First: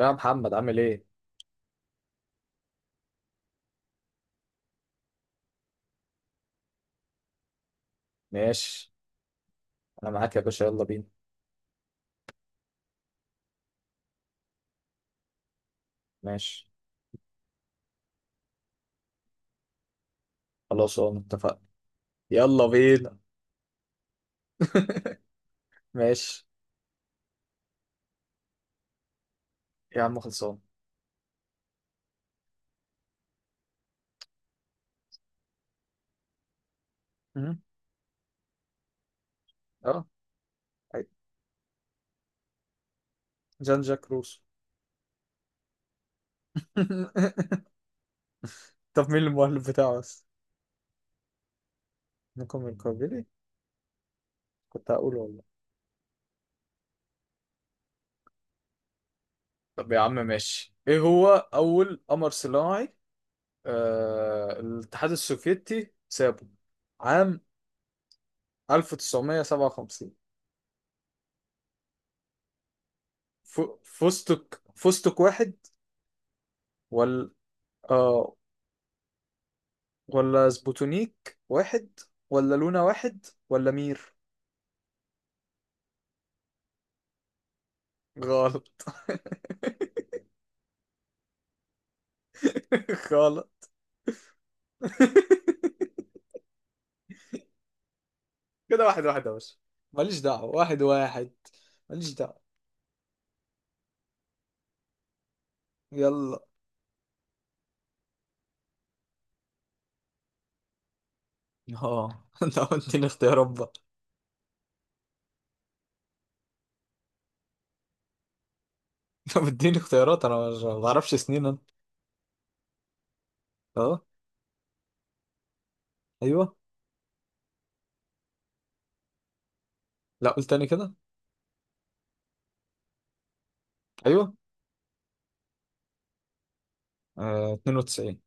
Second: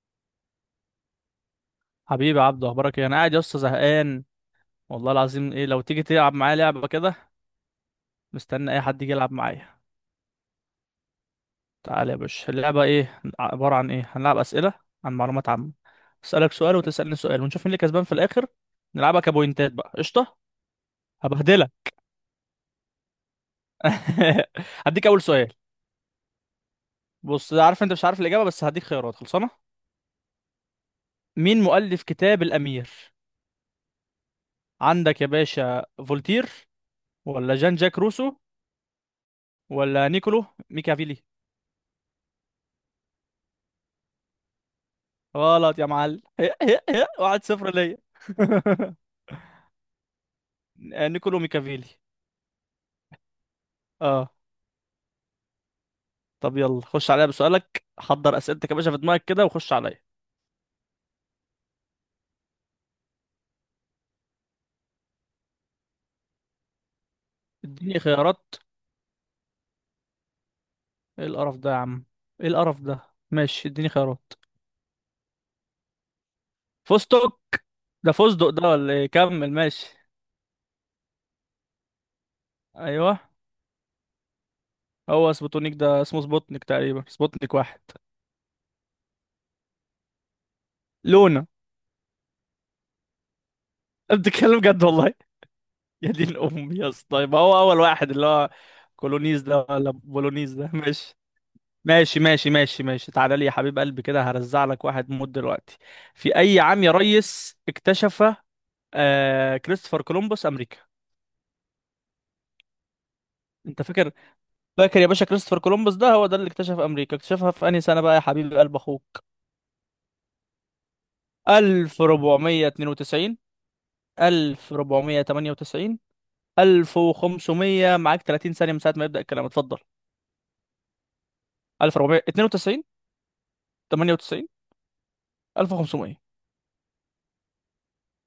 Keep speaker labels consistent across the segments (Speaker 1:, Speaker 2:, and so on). Speaker 1: يا محمد عامل ايه؟
Speaker 2: حبيبي يا عبدو، اخبارك ايه؟ انا قاعد يا اسطى زهقان والله العظيم. ايه لو تيجي تلعب معايا لعبه كده؟ مستني اي
Speaker 1: ماشي.
Speaker 2: حد يجي يلعب معايا.
Speaker 1: انا معاك يا باشا، يلا بينا.
Speaker 2: تعال يا باشا. اللعبه ايه؟ عباره عن ايه؟ هنلعب اسئله عن معلومات عامه. اسالك
Speaker 1: ماشي،
Speaker 2: سؤال وتسالني سؤال ونشوف مين اللي كسبان في الاخر. نلعبها كبوينتات بقى. قشطه.
Speaker 1: خلاص اه اتفقنا.
Speaker 2: هبهدلك.
Speaker 1: يلا بينا.
Speaker 2: هديك اول سؤال.
Speaker 1: ماشي،
Speaker 2: بص، عارف انت مش عارف الاجابه بس هديك خيارات خلصانه.
Speaker 1: يا عم خلصان.
Speaker 2: مين مؤلف كتاب الامير؟ عندك يا باشا فولتير، ولا
Speaker 1: مم.
Speaker 2: جان جاك روسو،
Speaker 1: اه
Speaker 2: ولا نيكولو
Speaker 1: عادي.
Speaker 2: ميكافيلي؟
Speaker 1: جان جاك روسو.
Speaker 2: غلط يا معلم. واحد صفر ليا.
Speaker 1: طب مين المؤلف بتاعه بس؟
Speaker 2: نيكولو ميكافيلي.
Speaker 1: نيكو من كوفيلي.
Speaker 2: اه.
Speaker 1: كنت هقوله والله.
Speaker 2: طب يلا خش عليا بسؤالك. حضر اسئلتك يا باشا في دماغك كده وخش
Speaker 1: طب يا
Speaker 2: عليا.
Speaker 1: عم ماشي، ايه هو اول قمر صناعي؟ آه الاتحاد السوفيتي سابه عام
Speaker 2: اديني خيارات.
Speaker 1: 1957.
Speaker 2: ايه القرف ده يا عم؟ ايه القرف ده؟ ماشي اديني خيارات.
Speaker 1: فستق، فستق واحد، ولا
Speaker 2: فستق؟ ده
Speaker 1: آه،
Speaker 2: فستق ده ولا ايه؟ كمل ماشي.
Speaker 1: ولا سبوتونيك واحد، ولا لونا
Speaker 2: ايوه.
Speaker 1: واحد، ولا مير؟
Speaker 2: هو سبوتونيك ده اسمه سبوتنيك تقريبا، سبوتنيك واحد.
Speaker 1: غلط.
Speaker 2: لونا.
Speaker 1: غلط.
Speaker 2: أنت بتتكلم جد والله. يا دين امي يا اسطى، يبقى هو اول واحد اللي هو
Speaker 1: كده واحد واحد يا
Speaker 2: كولونيز
Speaker 1: باشا.
Speaker 2: ده ولا
Speaker 1: ماليش دعوة،
Speaker 2: بولونيز ده؟
Speaker 1: واحد
Speaker 2: ماشي
Speaker 1: واحد. ماليش دعوة.
Speaker 2: تعالى لي يا حبيب قلبي كده، هرزع لك واحد موت دلوقتي. في
Speaker 1: يلا.
Speaker 2: اي عام يا ريس اكتشف آه كريستوفر كولومبوس امريكا؟
Speaker 1: اه. انت اديني اختيارات بقى.
Speaker 2: انت فاكر؟ فاكر يا باشا كريستوفر كولومبوس ده هو ده اللي اكتشف امريكا؟ اكتشفها في انهي سنة بقى يا حبيب قلب اخوك؟
Speaker 1: انت بتديني اختيارات، انا ما بعرفش سنين انا.
Speaker 2: 1492،
Speaker 1: اه.
Speaker 2: 1498،
Speaker 1: ايوه.
Speaker 2: 1500. معاك 30 ثانية من ساعة ما يبدأ الكلام. اتفضل.
Speaker 1: لا قول تاني كده.
Speaker 2: 1492،
Speaker 1: ايوه.
Speaker 2: 98، 1500.
Speaker 1: آه 92.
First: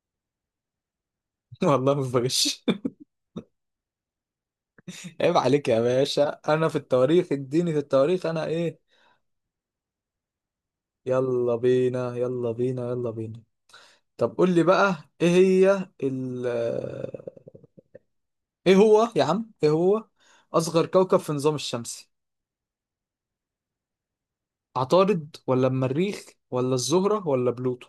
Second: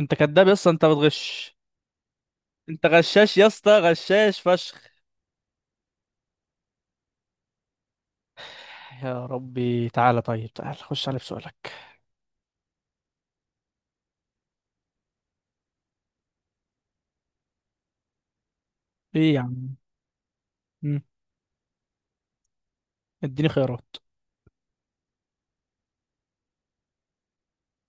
Speaker 2: انت كداب يا اسطى، انت بتغش.
Speaker 1: والله ما بغش.
Speaker 2: انت غشاش يا اسطى، غشاش فشخ.
Speaker 1: عيب عليك يا باشا، انا في التواريخ اديني، في التواريخ انا ايه؟
Speaker 2: يا ربي. تعالى طيب، تعالى خش على
Speaker 1: يلا
Speaker 2: بسؤالك.
Speaker 1: بينا، يلا بينا، يلا بينا. طب قول لي بقى ايه هي ال، ايه هو يا
Speaker 2: ايه يا
Speaker 1: عم، ايه
Speaker 2: عم؟
Speaker 1: هو اصغر
Speaker 2: مم.
Speaker 1: كوكب في النظام الشمسي؟
Speaker 2: اديني خيارات.
Speaker 1: عطارد ولا المريخ، ولا الزهرة ولا بلوتو؟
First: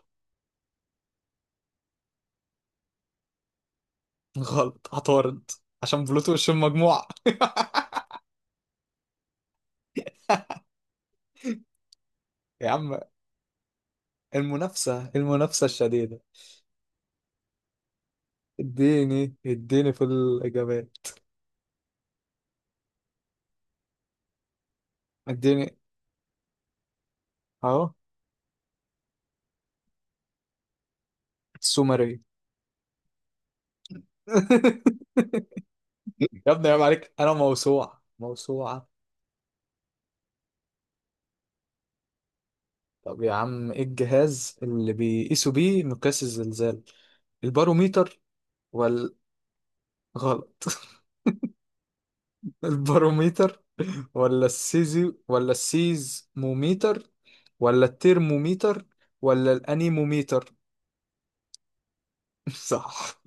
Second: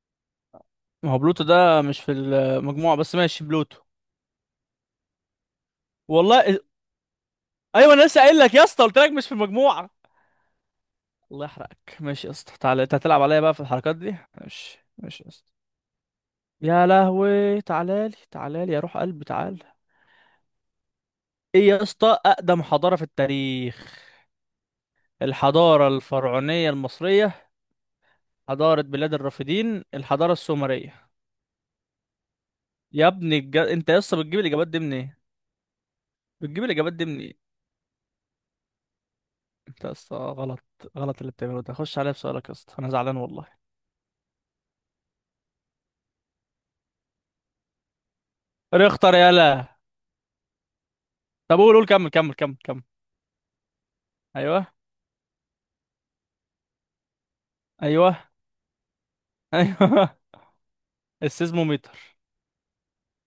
Speaker 2: ما هو بلوتو ده مش في المجموعة، بس ماشي بلوتو.
Speaker 1: غلط، عطارد. عشان بلوتو
Speaker 2: والله
Speaker 1: مش في
Speaker 2: إز-
Speaker 1: المجموعة.
Speaker 2: ايوه، انا لسه قايل لك يا اسطى، قلت لك مش في المجموعة. الله يحرقك. ماشي يا اسطى،
Speaker 1: يا
Speaker 2: تعالى. انت
Speaker 1: عم
Speaker 2: هتلعب عليا بقى في الحركات دي؟ ماشي
Speaker 1: المنافسة،
Speaker 2: ماشي يا اسطى.
Speaker 1: المنافسة الشديدة.
Speaker 2: يا لهوي. تعالى لي، تعالى لي يا روح قلبي،
Speaker 1: اديني،
Speaker 2: تعالى.
Speaker 1: اديني في الإجابات.
Speaker 2: ايه يا اسطى اقدم حضارة في التاريخ؟
Speaker 1: اديني.
Speaker 2: الحضارة الفرعونية المصرية.
Speaker 1: اهو
Speaker 2: حضارة بلاد الرافدين، الحضارة السومرية.
Speaker 1: السومرية.
Speaker 2: انت يا اسطى بتجيب الاجابات دي منين؟
Speaker 1: يا
Speaker 2: بتجيب
Speaker 1: ابني عيب
Speaker 2: الاجابات دي
Speaker 1: عليك، انا
Speaker 2: منين؟
Speaker 1: موسوعة، موسوعة.
Speaker 2: انت يا اسطى غلط. غلط اللي بتعمله ده. خش عليا بسؤالك يا اسطى، انا زعلان
Speaker 1: طب يا
Speaker 2: والله.
Speaker 1: عم ايه الجهاز اللي بيقيسوا بيه مقياس الزلزال؟ الباروميتر، ولا
Speaker 2: اختار يلا.
Speaker 1: غلط.
Speaker 2: طب قول، قول، كمل
Speaker 1: الباروميتر، ولا
Speaker 2: ايوه.
Speaker 1: السيزي، ولا السيزموميتر، ولا
Speaker 2: ايوه.
Speaker 1: الترموميتر، ولا
Speaker 2: ايوه.
Speaker 1: الانيموميتر؟
Speaker 2: السيزموميتر.
Speaker 1: صح.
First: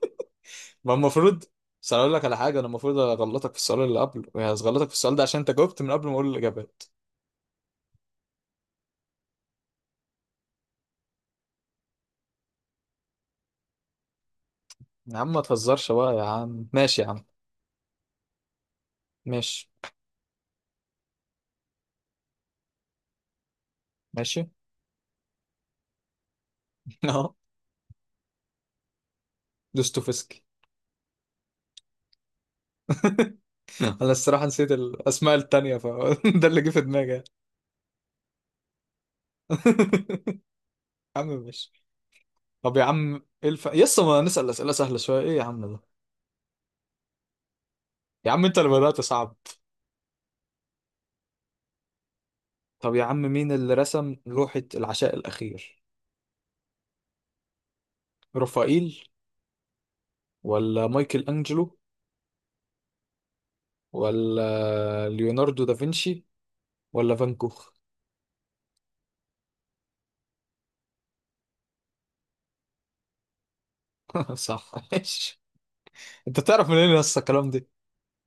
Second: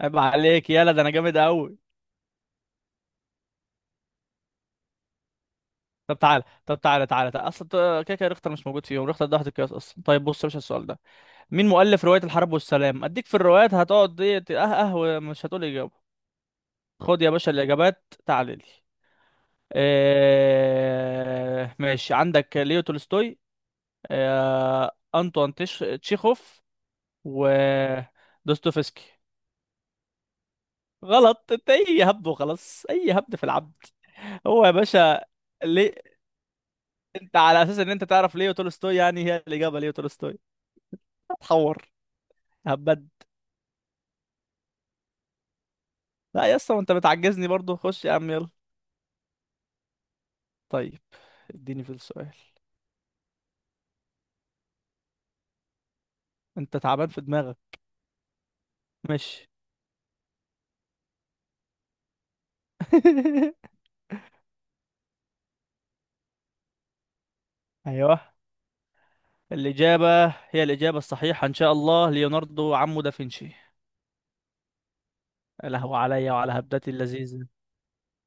Speaker 2: عيب عليك، يلا
Speaker 1: ما
Speaker 2: ده انا جامد
Speaker 1: المفروض.
Speaker 2: قوي.
Speaker 1: بس أنا اقول لك على حاجه، انا المفروض اغلطك في السؤال اللي قبله، يعني اغلطك في السؤال ده عشان انت جاوبت من قبل ما
Speaker 2: طب
Speaker 1: اقول
Speaker 2: تعالى، طب
Speaker 1: الاجابات.
Speaker 2: تعالى تعالى اصلا، كده كده ريختر مش موجود فيهم. ريختر ده واحد القياس اصلا. طيب بص يا باشا السؤال ده: مين مؤلف رواية الحرب والسلام؟ اديك في الروايات هتقعد دي
Speaker 1: يا عم ما
Speaker 2: ومش هتقول اجابة.
Speaker 1: تهزرش بقى يا عم، ماشي يا
Speaker 2: خد
Speaker 1: عم.
Speaker 2: يا باشا الاجابات، تعالى لي.
Speaker 1: ماشي.
Speaker 2: ماشي، عندك ليو تولستوي،
Speaker 1: ماشي.
Speaker 2: أنطوان تشيخوف،
Speaker 1: اه.
Speaker 2: ودوستويفسكي.
Speaker 1: دوستويفسكي.
Speaker 2: غلط. انت اي هبد وخلاص، اي هبد في العبد.
Speaker 1: انا الصراحه
Speaker 2: هو يا
Speaker 1: نسيت
Speaker 2: باشا،
Speaker 1: الاسماء التانية
Speaker 2: ليه؟
Speaker 1: فده اللي جه في دماغي. يا
Speaker 2: انت على اساس ان انت تعرف ليه تولستوي؟ يعني هي الاجابه ليه تولستوي؟
Speaker 1: عم ماشي.
Speaker 2: هتحور.
Speaker 1: طب يا
Speaker 2: هبد.
Speaker 1: عم ايه الف... يسا ما نسأل أسئلة سهلة شوية، ايه يا عم ده؟
Speaker 2: لا يا اسطى، ما انت بتعجزني برضو. خش يا عم
Speaker 1: يا عم
Speaker 2: يلا.
Speaker 1: انت اللي بدأت صعب.
Speaker 2: طيب اديني في السؤال.
Speaker 1: طب يا عم مين اللي رسم لوحة العشاء الأخير؟
Speaker 2: انت تعبان في دماغك.
Speaker 1: رافائيل،
Speaker 2: ماشي.
Speaker 1: ولا مايكل أنجلو، ولا ليوناردو دافنشي، ولا فان كوخ؟
Speaker 2: ايوه. الاجابه هي الاجابه الصحيحه ان شاء الله ليوناردو عمو دافنشي.
Speaker 1: صح ماشي.
Speaker 2: له علي
Speaker 1: انت
Speaker 2: وعلى
Speaker 1: تعرف منين
Speaker 2: هبدتي
Speaker 1: يسا
Speaker 2: اللذيذه.
Speaker 1: الكلام ده؟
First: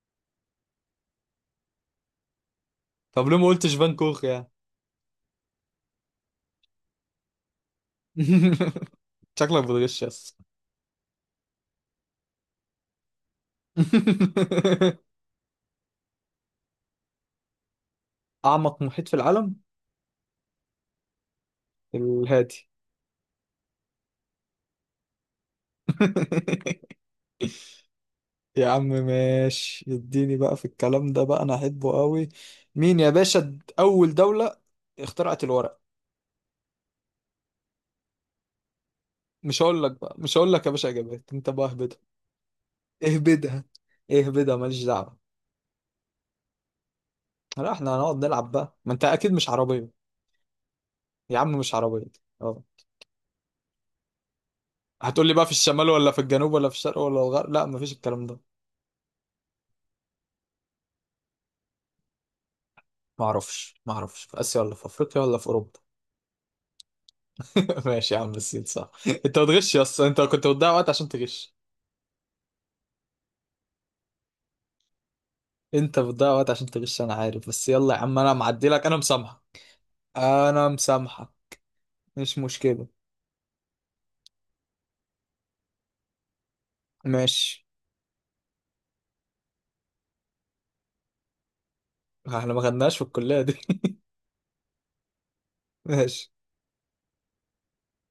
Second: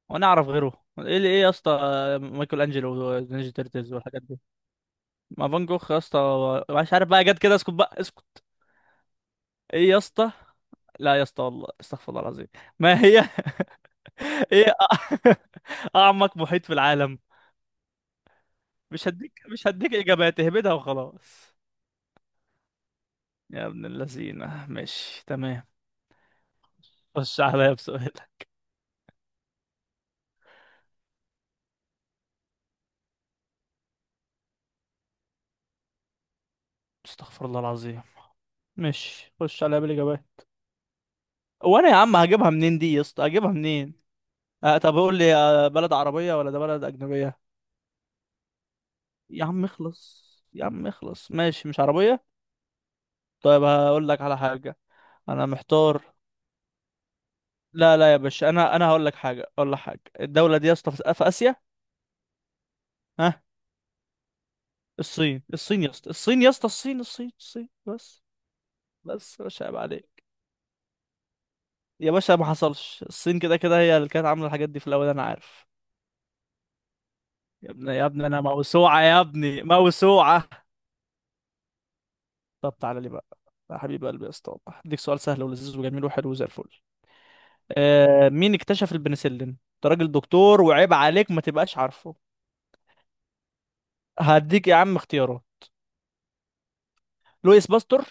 Speaker 2: وانا اعرف غيره؟ ايه اللي ايه يا اسطى، مايكل انجلو
Speaker 1: طب ليه ما
Speaker 2: ونينجا
Speaker 1: قلتش
Speaker 2: تيرتلز
Speaker 1: فان
Speaker 2: والحاجات
Speaker 1: كوخ
Speaker 2: دي.
Speaker 1: يعني؟
Speaker 2: ما فان جوخ يا اسطى. مش عارف بقى، جت كده. اسكت بقى اسكت.
Speaker 1: شكلك
Speaker 2: ايه يا
Speaker 1: بتغش
Speaker 2: اسطى؟
Speaker 1: يسا.
Speaker 2: لا يا اسطى والله، استغفر الله العظيم. ما هي. ايه أ- اعمق محيط في العالم؟
Speaker 1: أعمق محيط
Speaker 2: مش
Speaker 1: في
Speaker 2: هديك،
Speaker 1: العالم؟
Speaker 2: مش هديك اجابات، اهبدها وخلاص.
Speaker 1: الهادي.
Speaker 2: يا ابن اللذينه. ماشي تمام، خش عليا بسؤال.
Speaker 1: يا عم ماشي، اديني بقى في الكلام ده بقى، انا احبه قوي. مين يا باشا اول دولة اخترعت الورق؟
Speaker 2: استغفر الله العظيم. ماشي
Speaker 1: مش
Speaker 2: خش عليا
Speaker 1: هقول لك بقى،
Speaker 2: بالاجابات.
Speaker 1: مش هقول لك يا باشا اجابات، انت بقى
Speaker 2: وانا يا
Speaker 1: اهبدها.
Speaker 2: عم هجيبها منين دي؟ يا اسطى هجيبها
Speaker 1: اهبدها.
Speaker 2: منين؟
Speaker 1: اهبدها،
Speaker 2: آه
Speaker 1: ماليش
Speaker 2: طب قول
Speaker 1: دعوة.
Speaker 2: لي، بلد عربية ولا ده بلد أجنبية؟
Speaker 1: لا احنا هنقعد نلعب بقى، ما انت اكيد
Speaker 2: يا
Speaker 1: مش
Speaker 2: عم
Speaker 1: عربية.
Speaker 2: اخلص، يا عم اخلص.
Speaker 1: يا عم
Speaker 2: ماشي
Speaker 1: مش
Speaker 2: مش
Speaker 1: عربية.
Speaker 2: عربية.
Speaker 1: اه.
Speaker 2: طيب هقول لك على حاجة.
Speaker 1: هتقول لي بقى
Speaker 2: أنا
Speaker 1: في الشمال
Speaker 2: محتار.
Speaker 1: ولا في الجنوب ولا في الشرق ولا الغرب؟ لا مفيش
Speaker 2: لا لا يا
Speaker 1: الكلام ده.
Speaker 2: باشا، أنا هقول لك حاجة، أقول لك حاجة. الدولة دي يا اسطى في آسيا.
Speaker 1: ما
Speaker 2: ها،
Speaker 1: اعرفش، ما اعرفش، في اسيا ولا في افريقيا ولا
Speaker 2: الصين،
Speaker 1: في اوروبا؟
Speaker 2: الصين يا اسطى، الصين يا اسطى، الصين الصين
Speaker 1: ماشي يا
Speaker 2: بس.
Speaker 1: عم الصين صح.
Speaker 2: بس
Speaker 1: انت
Speaker 2: يا باشا،
Speaker 1: بتغش
Speaker 2: عيب
Speaker 1: يا اسطى، انت
Speaker 2: عليك
Speaker 1: كنت بتضيع وقت عشان تغش.
Speaker 2: يا باشا. ما حصلش الصين كده كده هي اللي كانت عاملة الحاجات دي في الأول، أنا عارف.
Speaker 1: انت بتضيع وقت عشان تغش انا عارف، بس
Speaker 2: يا ابني،
Speaker 1: يلا يا
Speaker 2: يا
Speaker 1: عم،
Speaker 2: ابني،
Speaker 1: انا
Speaker 2: أنا
Speaker 1: معدي لك، انا
Speaker 2: موسوعة يا
Speaker 1: مسامحة.
Speaker 2: ابني، موسوعة.
Speaker 1: انا مسامحة، مش
Speaker 2: طب
Speaker 1: مشكلة.
Speaker 2: تعالى لي بقى يا حبيب قلبي، يا اسطى والله. اديك سؤال سهل ولذيذ وجميل وحلو زي الفل.
Speaker 1: ماشي.
Speaker 2: مين اكتشف البنسلين؟ انت راجل دكتور، وعيب عليك ما تبقاش عارفه.
Speaker 1: احنا ما خدناش في الكلية دي.
Speaker 2: هديك يا عم اختيارات.
Speaker 1: ماشي.
Speaker 2: لويس باستور،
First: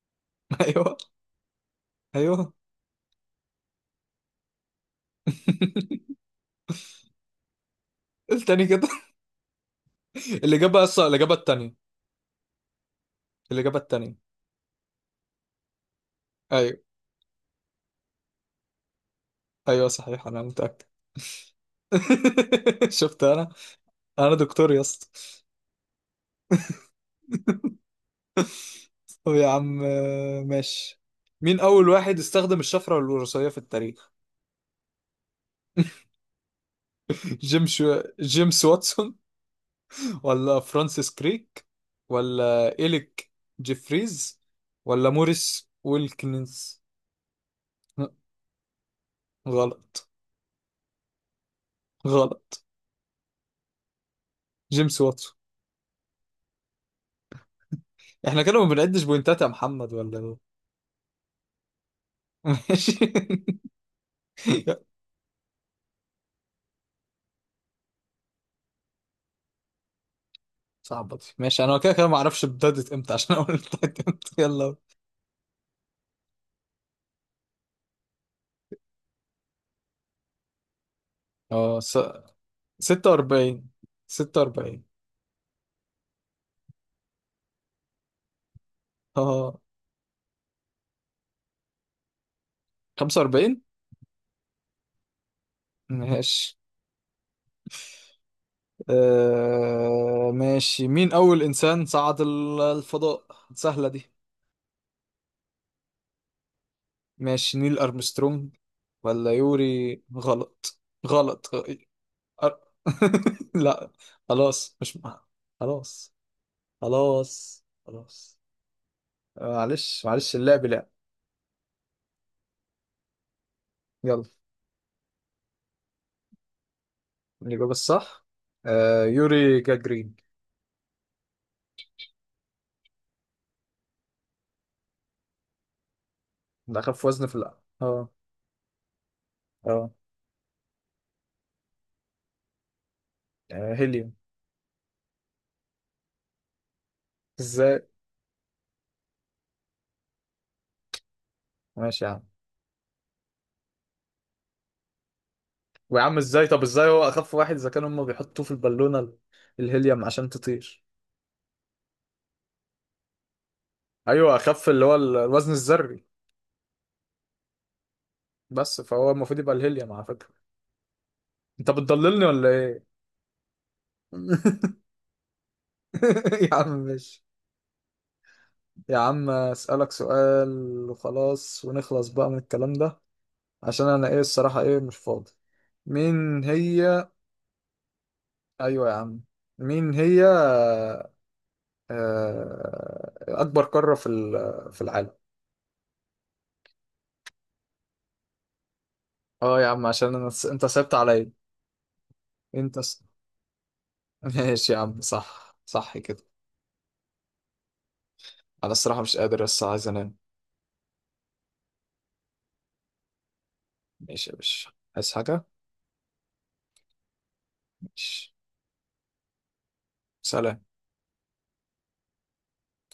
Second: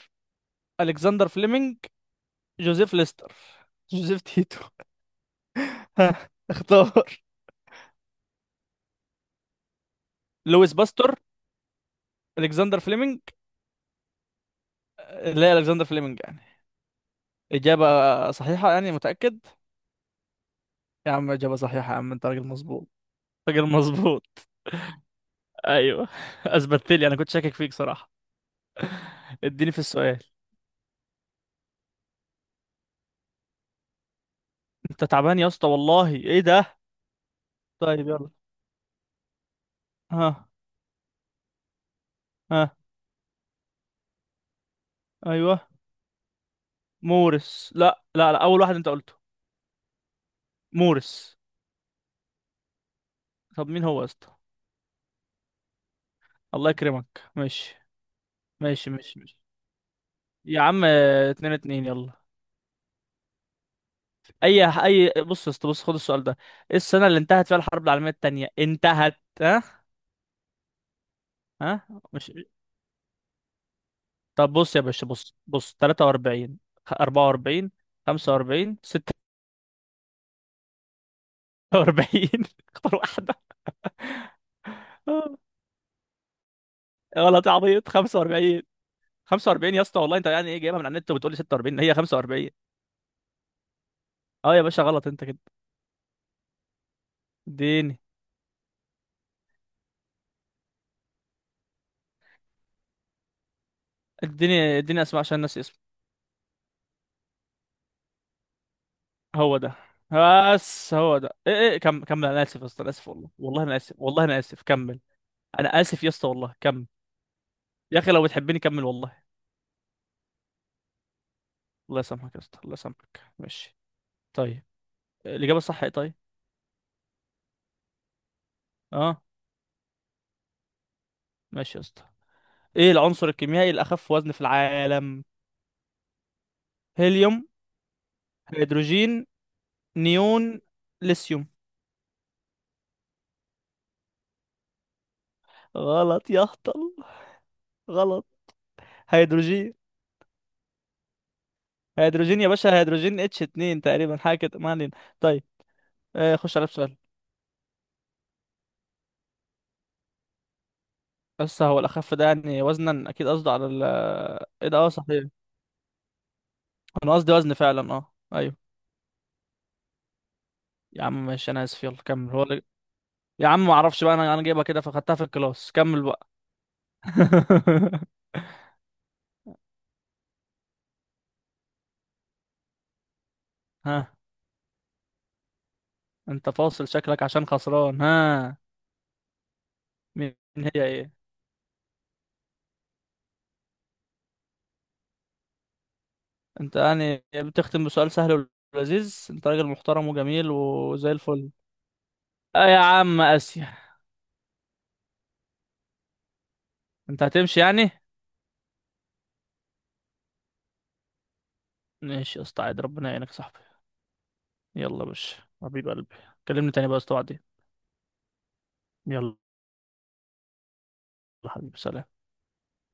Speaker 1: ايوه.
Speaker 2: الكسندر فليمنج،
Speaker 1: ايوه.
Speaker 2: جوزيف ليستر، جوزيف تيتو. ها، اختار.
Speaker 1: التاني كده،
Speaker 2: لويس
Speaker 1: الإجابة أصلا
Speaker 2: باستور،
Speaker 1: الإجابة التانية.
Speaker 2: الكسندر فليمنج.
Speaker 1: الإجابة التانية.
Speaker 2: لا، الكسندر فليمنج يعني؟
Speaker 1: أيوه.
Speaker 2: اجابه صحيحه يعني؟ متاكد؟
Speaker 1: أيوه صحيح أنا متأكد.
Speaker 2: يا عم اجابه صحيحه؟ يا عم انت راجل مظبوط،
Speaker 1: شفت أنا.
Speaker 2: راجل مظبوط.
Speaker 1: أنا دكتور يا اسطى.
Speaker 2: ايوه اثبتت لي، انا كنت شاكك فيك صراحه.
Speaker 1: طب يا
Speaker 2: اديني في
Speaker 1: عم
Speaker 2: السؤال.
Speaker 1: آه، ماشي. مين أول واحد استخدم الشفرة الوراثية في التاريخ؟
Speaker 2: انت تعبان يا اسطى والله، ايه ده؟
Speaker 1: جيمس،
Speaker 2: طيب يلا.
Speaker 1: جيمس واتسون،
Speaker 2: ها.
Speaker 1: ولا فرانسيس كريك، ولا
Speaker 2: ها.
Speaker 1: إليك جيفريز، ولا
Speaker 2: ايوه.
Speaker 1: موريس ويلكنز؟
Speaker 2: مورس، لا
Speaker 1: لا،
Speaker 2: لا لا، اول واحد انت قلته.
Speaker 1: غلط.
Speaker 2: مورس.
Speaker 1: غلط.
Speaker 2: طب مين هو يا اسطى؟
Speaker 1: جيمس واتسون.
Speaker 2: الله يكرمك. ماشي
Speaker 1: احنا كده ما
Speaker 2: ماشي
Speaker 1: بنعدش
Speaker 2: ماشي ماشي
Speaker 1: بوينتات يا محمد ولا ايه؟
Speaker 2: يا عم، اتنين اتنين، يلا.
Speaker 1: ماشي.
Speaker 2: اي اي بص يا اسطى، بص، خد السؤال ده. ايه السنه اللي انتهت فيها الحرب العالميه التانية؟ انتهت؟ ها.
Speaker 1: صعبة دي، ماشي انا
Speaker 2: ها.
Speaker 1: كده كده ما
Speaker 2: مش.
Speaker 1: اعرفش ابتدت امتى عشان اقول ابتدت امتى،
Speaker 2: طب
Speaker 1: يلا.
Speaker 2: بص يا باشا، بص 43، 44، 45،
Speaker 1: اه
Speaker 2: 46. اختار واحده.
Speaker 1: 46. 46.
Speaker 2: آه، غلط يا عبيط، 45.
Speaker 1: اه
Speaker 2: 45 يا اسطى والله. انت يعني ايه جايبها من على النت وبتقول لي 46؟ هي 45.
Speaker 1: 45.
Speaker 2: اه يا باشا، غلط انت كده.
Speaker 1: ماشي.
Speaker 2: اديني.
Speaker 1: آه... ماشي، مين اول انسان صعد الفضاء؟ سهلة دي،
Speaker 2: اديني اسمع، عشان ناسي اسمه.
Speaker 1: ماشي. نيل أرمسترونج، ولا
Speaker 2: هو ده.
Speaker 1: يوري غلط.
Speaker 2: بس هو ده
Speaker 1: غلط.
Speaker 2: ايه؟ ايه كم كمل. انا
Speaker 1: أر...
Speaker 2: اسف يا اسطى، انا اسف والله، والله انا
Speaker 1: لا،
Speaker 2: اسف والله، انا اسف.
Speaker 1: خلاص مش
Speaker 2: كمل. انا اسف يا
Speaker 1: خلاص،
Speaker 2: اسطى والله، كمل.
Speaker 1: خلاص،
Speaker 2: يا اخي لو
Speaker 1: خلاص.
Speaker 2: بتحبني كمل والله.
Speaker 1: آه، معلش، معلش، اللعب لعب.
Speaker 2: الله يسامحك يا اسطى، الله يسامحك. ماشي.
Speaker 1: يلا.
Speaker 2: طيب الاجابه الصح ايه طيب؟
Speaker 1: الإجابة الصح آه
Speaker 2: اه.
Speaker 1: يوري جاجرين.
Speaker 2: ماشي يا اسطى. ايه العنصر الكيميائي الاخف وزن في العالم؟
Speaker 1: ده أخف وزن في
Speaker 2: هيليوم،
Speaker 1: الأرض؟ اه.
Speaker 2: هيدروجين،
Speaker 1: اه.
Speaker 2: نيون، ليثيوم.
Speaker 1: آه، هيليوم.
Speaker 2: غلط يا هطل.
Speaker 1: ازاي؟
Speaker 2: غلط. هيدروجين.
Speaker 1: ماشي يا عم.
Speaker 2: هيدروجين يا باشا، هيدروجين، اتش 2 تقريبا، حاجه كده. ما علينا. طيب،
Speaker 1: ويا عم ازاي،
Speaker 2: خش
Speaker 1: طب
Speaker 2: على
Speaker 1: ازاي
Speaker 2: بسؤال.
Speaker 1: هو أخف واحد إذا كانوا هما بيحطوه في البالونة الهيليوم عشان تطير.
Speaker 2: بس هو الأخف ده يعني وزنا، أكيد قصده على ال
Speaker 1: أيوه أخف
Speaker 2: إيه ده.
Speaker 1: اللي
Speaker 2: أه
Speaker 1: هو
Speaker 2: صحيح،
Speaker 1: الوزن الذري.
Speaker 2: أنا قصدي وزن فعلا، أه أيوه.
Speaker 1: بس فهو المفروض يبقى الهيليوم على فكرة.
Speaker 2: يا عم ماشي، أنا
Speaker 1: انت
Speaker 2: آسف. يلا
Speaker 1: بتضللني
Speaker 2: كمل،
Speaker 1: ولا ايه؟
Speaker 2: يا عم معرفش بقى، أنا جايبها كده فخدتها في الكلاس. كمل بقى.
Speaker 1: يا عم ماشي. يا عم اسالك سؤال وخلاص، ونخلص بقى من الكلام ده، عشان انا
Speaker 2: ها.
Speaker 1: ايه الصراحه، ايه مش فاضي. مين
Speaker 2: أنت فاصل
Speaker 1: هي؟
Speaker 2: شكلك، عشان خسران؟ ها.
Speaker 1: ايوه يا عم. مين هي
Speaker 2: مين هي إيه؟
Speaker 1: آه، اكبر قاره في ال، في العالم؟
Speaker 2: أنت يعني بتختم بسؤال سهل ولذيذ؟ أنت
Speaker 1: اه يا
Speaker 2: راجل
Speaker 1: عم
Speaker 2: محترم
Speaker 1: عشان انا س...
Speaker 2: وجميل
Speaker 1: انت سبت
Speaker 2: وزي
Speaker 1: عليا.
Speaker 2: الفل. آه يا
Speaker 1: انت س...
Speaker 2: عم، آسيا.
Speaker 1: ماشي يا عم، صح صح كده.
Speaker 2: أنت هتمشي يعني؟
Speaker 1: انا الصراحه مش قادر، بس عايز انام.
Speaker 2: ماشي يا اسطى، عادي. ربنا يعينك يا صاحبي.
Speaker 1: ماشي يا باشا،
Speaker 2: يلا يا
Speaker 1: عايز
Speaker 2: باشا،
Speaker 1: حاجه؟
Speaker 2: حبيب قلبي. كلمني تاني بقى استوعب.
Speaker 1: ماشي.
Speaker 2: يلا.
Speaker 1: سلام.
Speaker 2: حبيبي، سلام.